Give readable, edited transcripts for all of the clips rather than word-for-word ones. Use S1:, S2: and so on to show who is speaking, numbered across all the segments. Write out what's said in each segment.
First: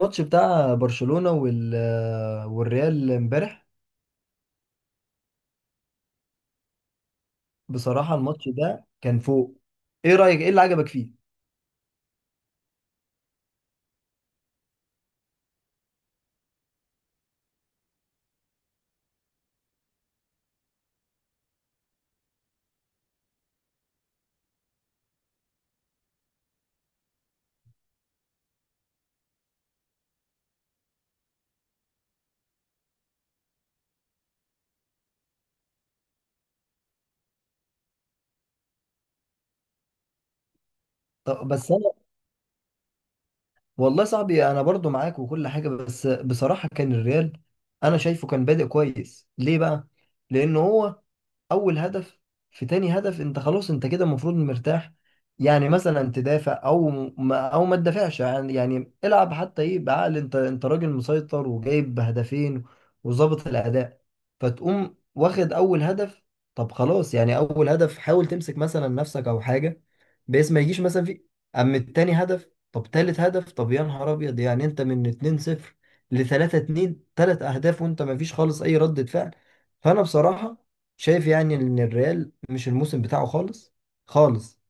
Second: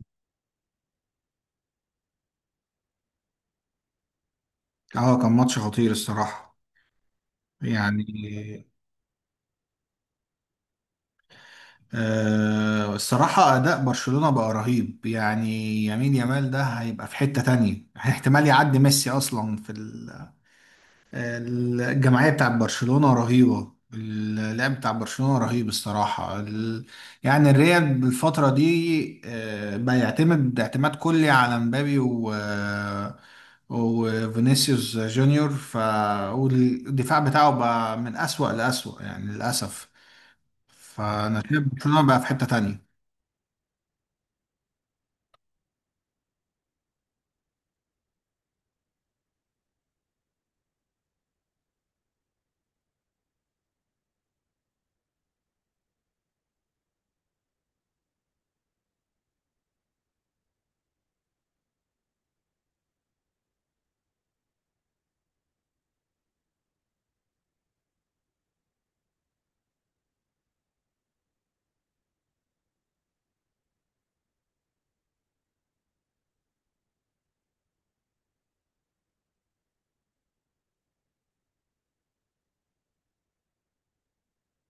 S1: الماتش بتاع برشلونة والريال امبارح.
S2: اه كان ماتش خطير الصراحة. يعني.
S1: بصراحة الماتش ده كان فوق. ايه اللي عجبك فيه؟
S2: الصراحة أداء برشلونة بقى رهيب يعني. يمين يامال ده هيبقى في حتة تانية احتمال يعدي ميسي أصلا في الجمعية بتاعت برشلونة رهيبة. اللعب بتاع برشلونة رهيب الصراحة. يعني الريال بالفترة دي بقى يعتمد اعتماد كلي على مبابي و آه، وفينيسيوس جونيور. والدفاع بتاعه بقى من أسوأ لأسوأ يعني، للأسف. فأنا
S1: طب
S2: شايف
S1: بس انا.
S2: برشلونة بقى في حتة تانية.
S1: والله صاحبي، انا برضو معاك وكل حاجة، بس بصراحة كان الريال انا شايفه كان بادئ كويس. ليه بقى؟ لان هو اول هدف، في تاني هدف انت خلاص، انت كده المفروض مرتاح. يعني مثلا تدافع او ما تدافعش، يعني العب حتى ايه بعقل، انت راجل مسيطر وجايب هدفين وظابط الاداء، فتقوم واخد اول هدف. طب خلاص، يعني اول هدف حاول تمسك مثلا نفسك او حاجه، بحيث ما يجيش مثلا في. اما التاني هدف، طب تالت هدف، طب يا نهار ابيض، يعني انت من 2-0 ل 3-2 تلات اهداف وانت ما فيش خالص اي ردة فعل. فانا بصراحة شايف يعني ان الريال مش الموسم بتاعه خالص خالص،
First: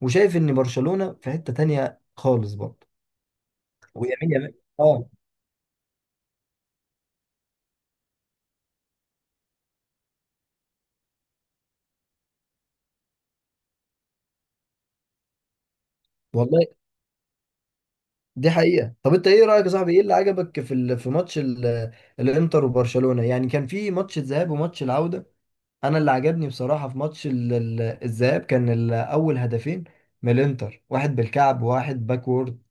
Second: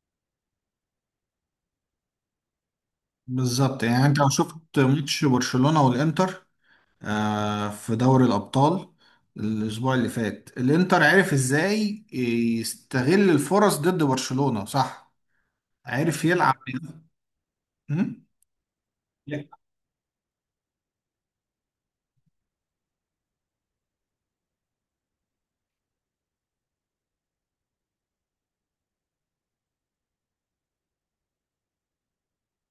S1: وشايف ان برشلونة في حتة تانية خالص برضه.
S2: بالظبط، يعني أنت لو
S1: ويمين.
S2: شفت
S1: اه
S2: ماتش برشلونة والإنتر في دوري الأبطال الأسبوع اللي فات، الإنتر عرف إزاي يستغل الفرص ضد برشلونة، صح؟ عرف يلعب.
S1: والله،
S2: أمم؟
S1: دي حقيقة. طب انت ايه
S2: لا،
S1: رأيك يا صاحبي، ايه اللي عجبك في ماتش ال... الانتر وبرشلونة؟ يعني كان في ماتش الذهاب وماتش العودة. انا اللي عجبني بصراحة في ماتش الذهاب كان اول هدفين من الانتر، واحد بالكعب وواحد باكورد.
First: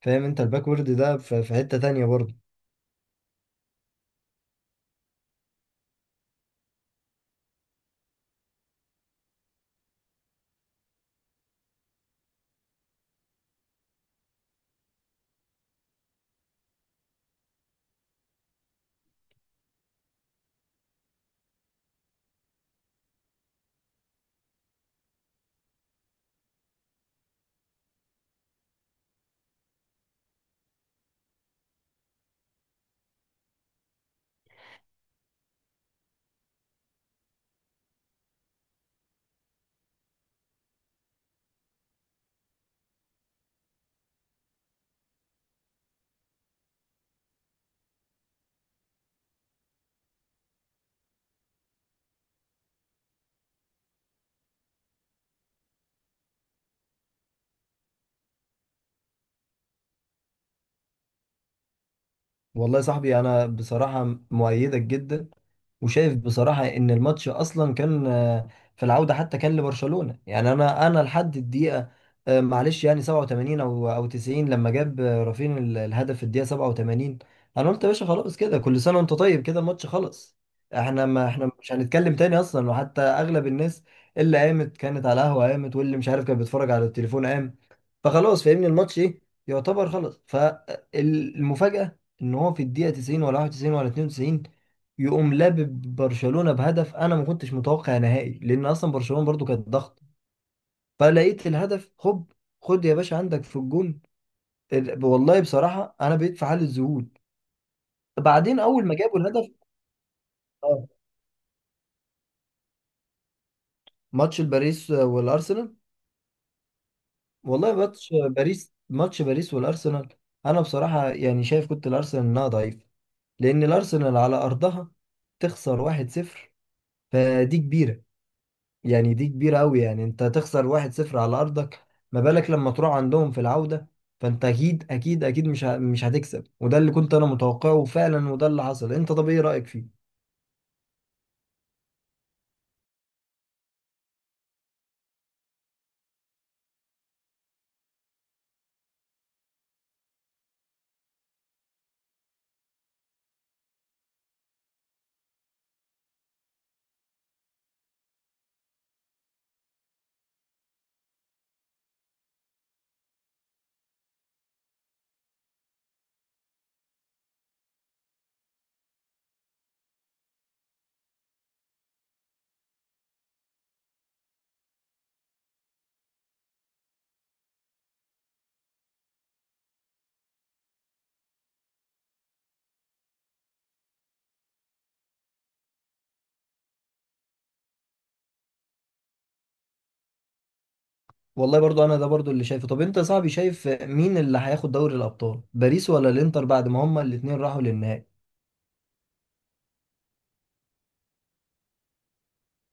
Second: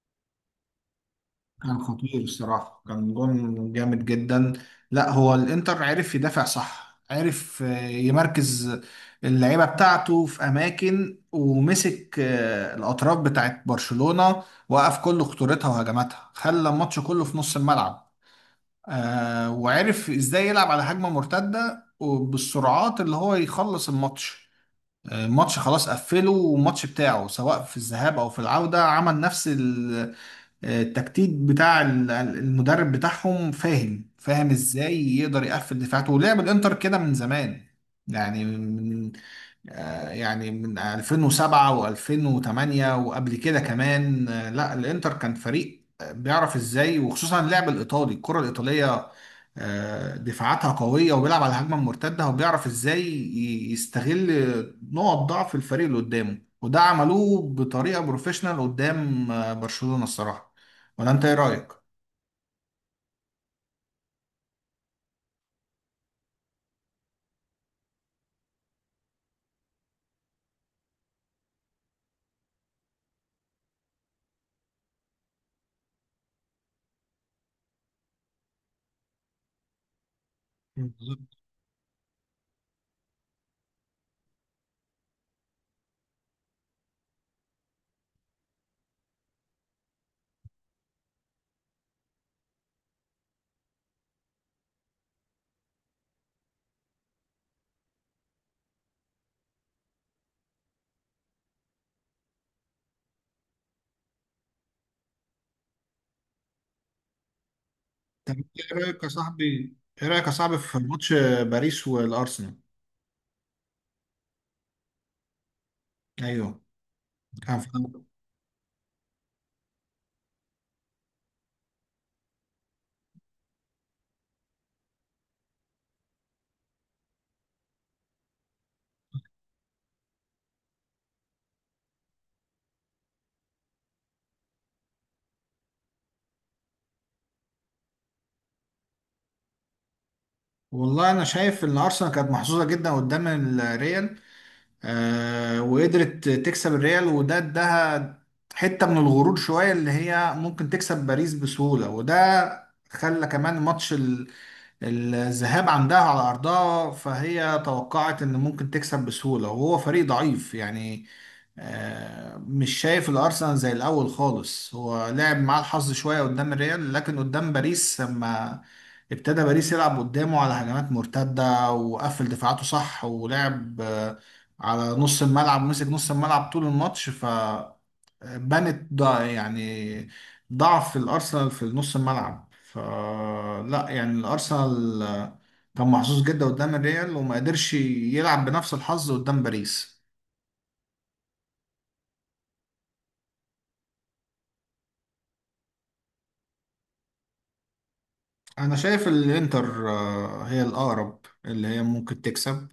S1: فاهم انت، الباكورد ده في
S2: كان
S1: حتة تانية
S2: خطير
S1: برضه.
S2: الصراحة، كان جون جامد جدا. لا، هو الإنتر عرف يدافع، صح، عرف يمركز اللعيبة بتاعته في أماكن، ومسك الأطراف بتاعت برشلونة، وقف كل خطورتها وهجماتها، خلى الماتش كله في نص الملعب. وعرف ازاي يلعب على هجمة مرتدة وبالسرعات اللي هو يخلص الماتش. الماتش خلاص قفله، والماتش بتاعه سواء في الذهاب او في العودة عمل نفس التكتيك بتاع المدرب بتاعهم. فاهم ازاي يقدر يقفل دفاعاته، ولعب الانتر كده من زمان يعني. يعني من 2007 و2008 وقبل كده كمان. لا، الانتر كان فريق بيعرف ازاي، وخصوصا اللعب الايطالي، الكرة الايطالية دفاعاتها قوية، وبيلعب على الهجمة المرتدة، وبيعرف ازاي يستغل نقط ضعف الفريق اللي قدامه، وده عملوه بطريقة بروفيشنال قدام برشلونة الصراحة. ولا انت ايه رأيك؟
S1: والله يا صاحبي انا بصراحة مؤيدك جدا، وشايف بصراحة إن الماتش أصلا كان، في العودة حتى كان لبرشلونة. يعني أنا لحد الدقيقة معلش يعني 87 أو 90، لما جاب رافين الهدف في الدقيقة 87، أنا قلت يا باشا خلاص، كده كل سنة وأنت طيب، كده الماتش خلص. إحنا ما
S2: بالظبط.
S1: إحنا مش هنتكلم تاني أصلا. وحتى أغلب الناس اللي قامت كانت على قهوة قامت، واللي مش عارف كان بيتفرج على التليفون قام. فخلاص فاهمني الماتش ايه، يعتبر خلاص. فالمفاجأة ان هو في الدقيقة 90 ولا 91 ولا 92 يقوم لابب برشلونة بهدف. انا ما كنتش متوقع نهائي، لان اصلا برشلونة برضو كانت ضغط، فلقيت الهدف هوب، خد يا باشا عندك في الجون. والله بصراحة انا بقيت في حالة ذهول
S2: طب انت
S1: بعدين اول ما جابوا الهدف.
S2: ايه رأيك يا صاحبي في
S1: اه،
S2: ماتش باريس والأرسنال؟
S1: ماتش باريس والارسنال.
S2: ايوه. كان
S1: والله ماتش باريس، ماتش باريس والارسنال انا بصراحة يعني شايف كنت الارسنال انها ضعيفة، لأن الأرسنال على أرضها تخسر 1-0، فدي كبيرة. يعني دي كبيرة أوي، يعني أنت تخسر 1-0 على أرضك، ما بالك لما تروح عندهم في العودة؟ فأنت أكيد أكيد أكيد مش هتكسب، وده اللي كنت أنا متوقعه فعلا، وده اللي حصل. أنت طب إيه رأيك فيه؟
S2: والله انا شايف ان ارسنال كانت محظوظه جدا قدام الريال، وقدرت تكسب الريال، وده اداها حته من الغرور شويه اللي هي ممكن تكسب باريس بسهوله، وده خلى كمان ماتش الذهاب عندها على أرضها، فهي توقعت إن ممكن تكسب بسهولة، وهو فريق ضعيف يعني. مش شايف الأرسنال زي الأول خالص. هو لعب معاه الحظ شوية قدام الريال، لكن قدام باريس لما ابتدى باريس يلعب قدامه على هجمات مرتدة، وقفل دفاعاته، صح، ولعب على نص الملعب، ومسك نص الملعب طول الماتش، ف بنت ضع يعني ضعف الأرسنال في نص الملعب. فلا، يعني الأرسنال كان محظوظ جدا قدام الريال، وما قدرش يلعب بنفس الحظ قدام باريس.
S1: والله برضو أنا ده برضو اللي شايفه. طب أنت يا صاحبي شايف مين اللي هياخد دوري الأبطال؟ باريس ولا الإنتر، بعد ما هما الاتنين راحوا للنهائي؟
S2: أنا شايف الإنتر هي الأقرب، اللي هي ممكن تكسب.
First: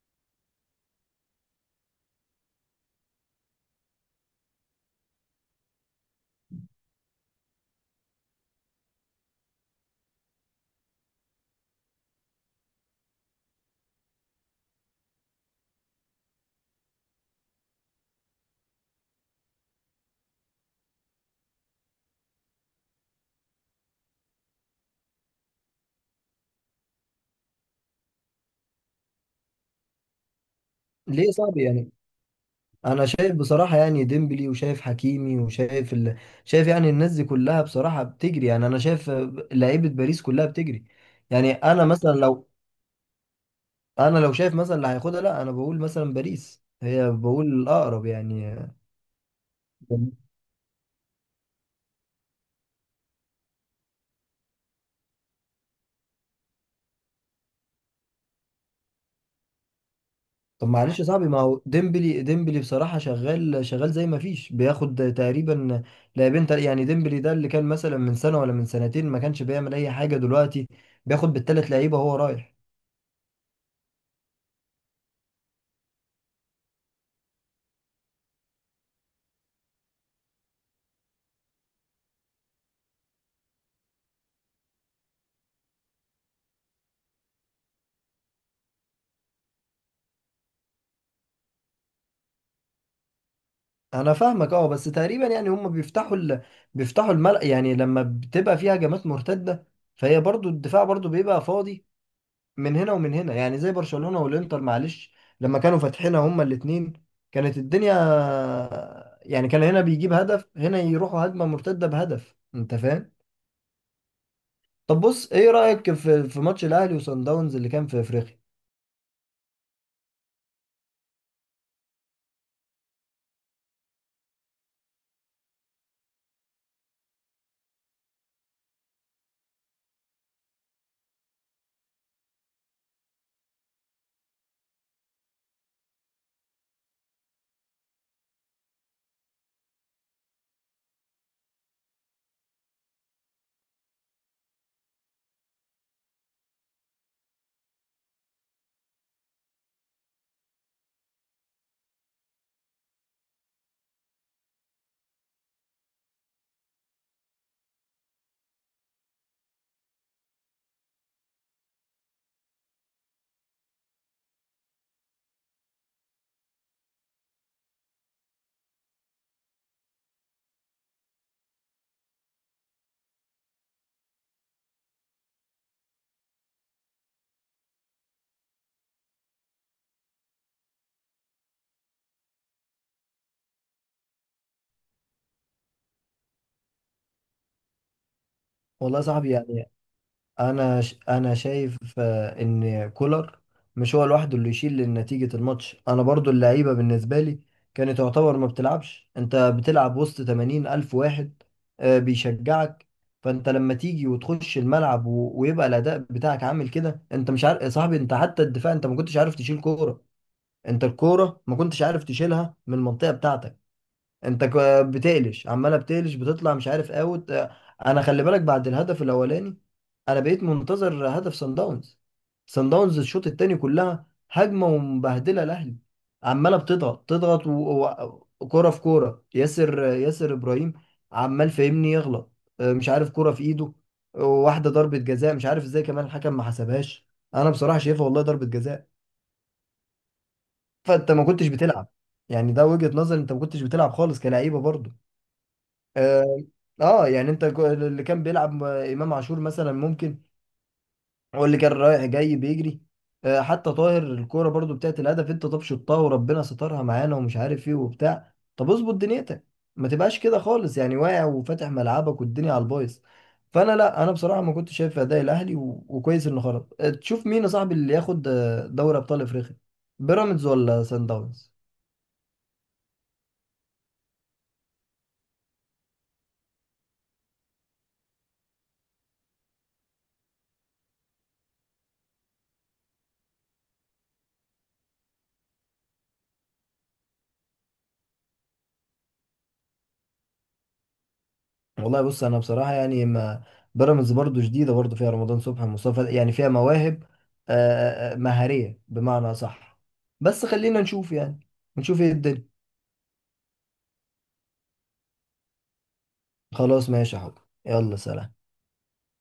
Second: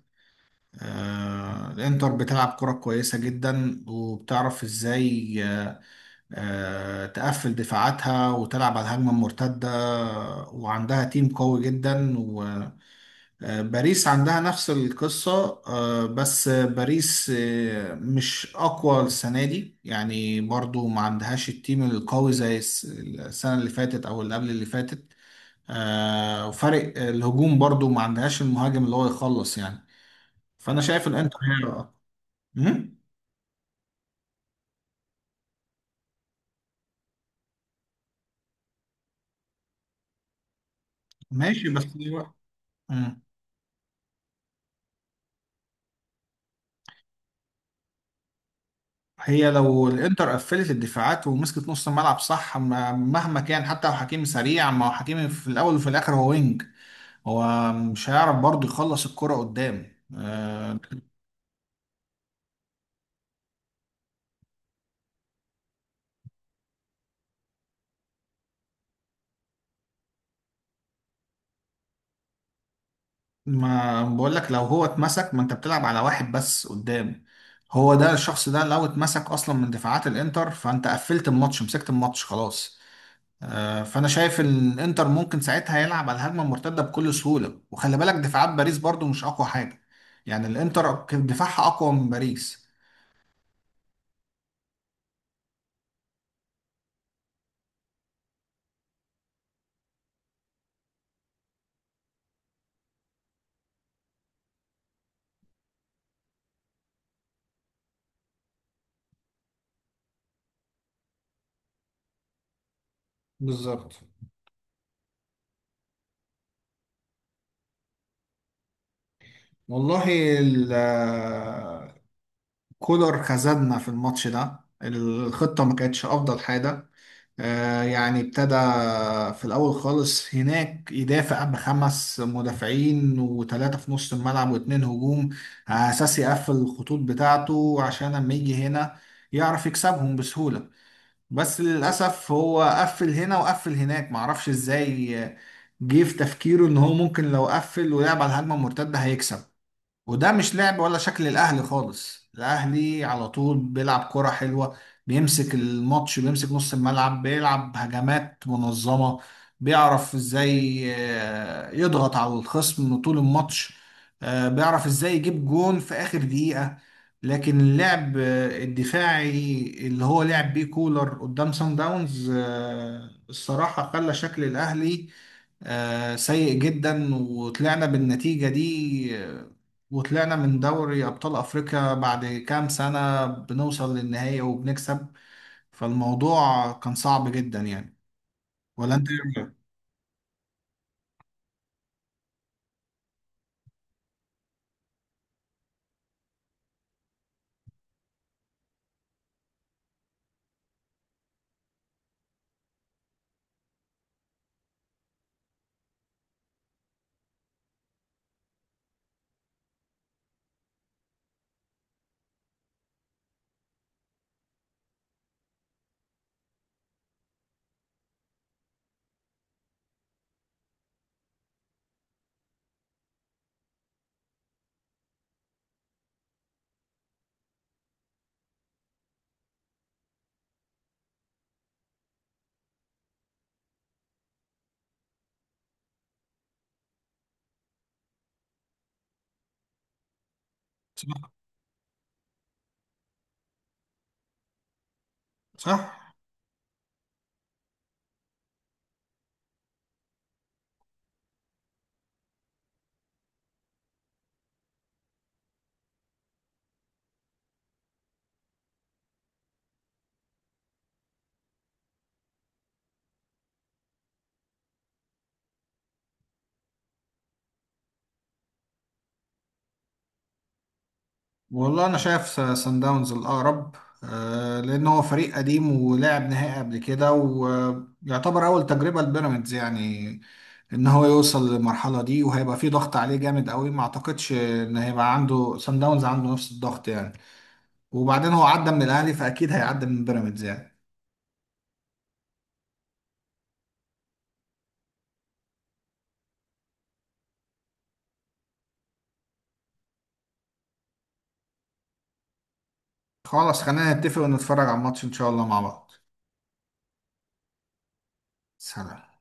S2: الإنتر بتلعب كرة كويسة جدا، وبتعرف إزاي تقفل دفاعاتها وتلعب على الهجمة المرتدة، وعندها تيم قوي جدا. باريس عندها نفس القصة، بس باريس مش أقوى السنة دي، يعني برضو ما عندهاش التيم القوي زي السنة اللي فاتت أو اللي قبل اللي فاتت. وفرق الهجوم برضو ما عندهاش المهاجم اللي هو يخلص يعني. فأنا شايف
S1: ليه يا
S2: الإنتر هي
S1: صاحبي يعني؟
S2: الأقوى. مم؟
S1: انا شايف بصراحه، يعني ديمبلي وشايف حكيمي وشايف ال... شايف يعني الناس دي كلها بصراحه بتجري. يعني انا شايف لعيبه باريس كلها بتجري. يعني
S2: ماشي، بس.
S1: انا مثلا لو،
S2: مم.
S1: انا لو شايف مثلا اللي هياخدها، لا انا بقول مثلا باريس هي بقول الاقرب يعني.
S2: هي لو الإنتر قفلت الدفاعات ومسكت نص الملعب، صح، مهما كان، حتى لو حكيمي سريع، ما هو حكيمي في الأول وفي الآخر هو وينج، هو مش هيعرف برضه يخلص الكرة قدام.
S1: طب معلش يا صاحبي، ما هو ديمبلي، بصراحه شغال شغال، زي ما فيش بياخد تقريبا لاعبين. تل... يعني ديمبلي ده اللي كان مثلا من سنه ولا من سنتين ما كانش بيعمل اي حاجه، دلوقتي بياخد بالثلاث لعيبه وهو رايح.
S2: ما بقول لك لو هو اتمسك، ما انت بتلعب على واحد بس قدام، هو ده. الشخص ده لو اتمسك اصلا من دفاعات الانتر، فانت قفلت الماتش، مسكت الماتش، خلاص. فانا شايف ان الانتر ممكن ساعتها يلعب على الهجمه المرتده بكل سهوله، وخلي بالك دفاعات باريس برضو مش اقوى حاجه، يعني الانتر كان دفاعها اقوى من باريس.
S1: انا فاهمك اه، بس تقريبا يعني هم بيفتحوا ال... بيفتحوا الملأ، يعني لما بتبقى فيها هجمات مرتدة فهي برضو الدفاع برضو بيبقى فاضي من هنا ومن هنا. يعني زي برشلونة والانتر معلش، لما كانوا فاتحينها هما الاتنين كانت الدنيا. يعني كان هنا بيجيب هدف، هنا يروحوا هجمة مرتدة بهدف، انت فاهم.
S2: بالظبط.
S1: طب بص، ايه رأيك في في ماتش الاهلي وصن داونز اللي كان في افريقيا؟
S2: والله ال- كولر خذلنا في الماتش ده. الخطة ما كانتش أفضل حاجة. يعني ابتدى في الأول خالص هناك يدافع بخمس مدافعين وثلاثة في نص الملعب واتنين هجوم، على أساس يقفل الخطوط بتاعته، عشان لما يجي هنا يعرف يكسبهم بسهولة. بس للأسف هو قفل هنا وقفل هناك، معرفش إزاي جه في تفكيره إن هو ممكن لو قفل ولعب على الهجمة المرتدة هيكسب. وده مش لعب ولا شكل الاهلي خالص. الاهلي على طول بيلعب كرة حلوة، بيمسك الماتش، بيمسك نص الملعب، بيلعب هجمات منظمة، بيعرف ازاي يضغط على الخصم طول الماتش، بيعرف ازاي يجيب جون في اخر دقيقة. لكن اللعب الدفاعي اللي هو لعب بيه كولر قدام سان داونز، الصراحة خلى شكل الاهلي سيء جدا، وطلعنا بالنتيجة دي، وطلعنا من دوري أبطال أفريقيا بعد كام سنة بنوصل للنهاية وبنكسب. فالموضوع كان صعب جدا يعني. ولا
S1: والله يا
S2: أنت إيه
S1: صاحبي
S2: رأيك؟
S1: يعني، انا شايف ان كولر مش هو لوحده اللي يشيل نتيجة الماتش. انا برضو اللعيبة بالنسبة لي كانت تعتبر ما بتلعبش. انت بتلعب وسط 80 الف واحد بيشجعك، فانت لما تيجي وتخش الملعب ويبقى الاداء بتاعك عامل كده، انت مش عارف يا صاحبي. انت حتى الدفاع انت ما كنتش عارف تشيل كورة، انت الكورة ما كنتش عارف تشيلها من المنطقة بتاعتك. انت بتقلش، عماله بتقلش، بتطلع مش عارف اوت. انا خلي بالك، بعد الهدف الاولاني انا بقيت منتظر هدف صن داونز. صن داونز الشوط التاني كلها هجمه ومبهدله الاهلي، عماله بتضغط تضغط وكوره في كوره، ياسر ابراهيم عمال فاهمني يغلط. اه، مش عارف كوره في ايده. اه، واحده ضربه جزاء مش عارف ازاي كمان الحكم ما حسبهاش، انا بصراحه شايفها والله ضربه جزاء. فانت ما كنتش بتلعب، يعني ده وجهة نظر، انت ما كنتش بتلعب خالص كلعيبه برضو.
S2: صح؟
S1: اه. يعني انت اللي كان بيلعب امام عاشور مثلا ممكن، هو اللي كان رايح جاي بيجري. حتى طاهر الكوره برضو بتاعت الهدف، انت طب شطها وربنا سترها معانا ومش عارف ايه وبتاع، طب اظبط دنيتك ما تبقاش كده خالص، يعني واقع وفاتح ملعبك والدنيا على البايظ. فانا لا، انا بصراحه ما كنتش شايف اداء الاهلي وكويس انه خرج. تشوف مين يا صاحبي اللي ياخد دوري ابطال افريقيا، بيراميدز ولا سان داونز؟
S2: والله أنا شايف سان داونز الأقرب، لأن هو فريق قديم ولعب نهائي قبل كده، ويعتبر أول تجربة لبيراميدز، يعني ان هو يوصل للمرحله دي، وهيبقى فيه ضغط عليه جامد قوي، ما اعتقدش ان هيبقى عنده سان داونز عنده نفس الضغط يعني. وبعدين هو عدى من الاهلي، فاكيد هيعدي من بيراميدز يعني.
S1: والله بص، انا بصراحه يعني ما، بيراميدز برضو جديده، برضو فيها رمضان صبحي مصطفى، يعني فيها مواهب آه، مهاريه بمعنى صح، بس خلينا نشوف يعني، نشوف ايه الدنيا.
S2: خلاص، خلينا نتفق ونتفرج على الماتش ان شاء الله مع بعض.
S1: خلاص ماشي يا حب، يلا سلام.
S2: سلام.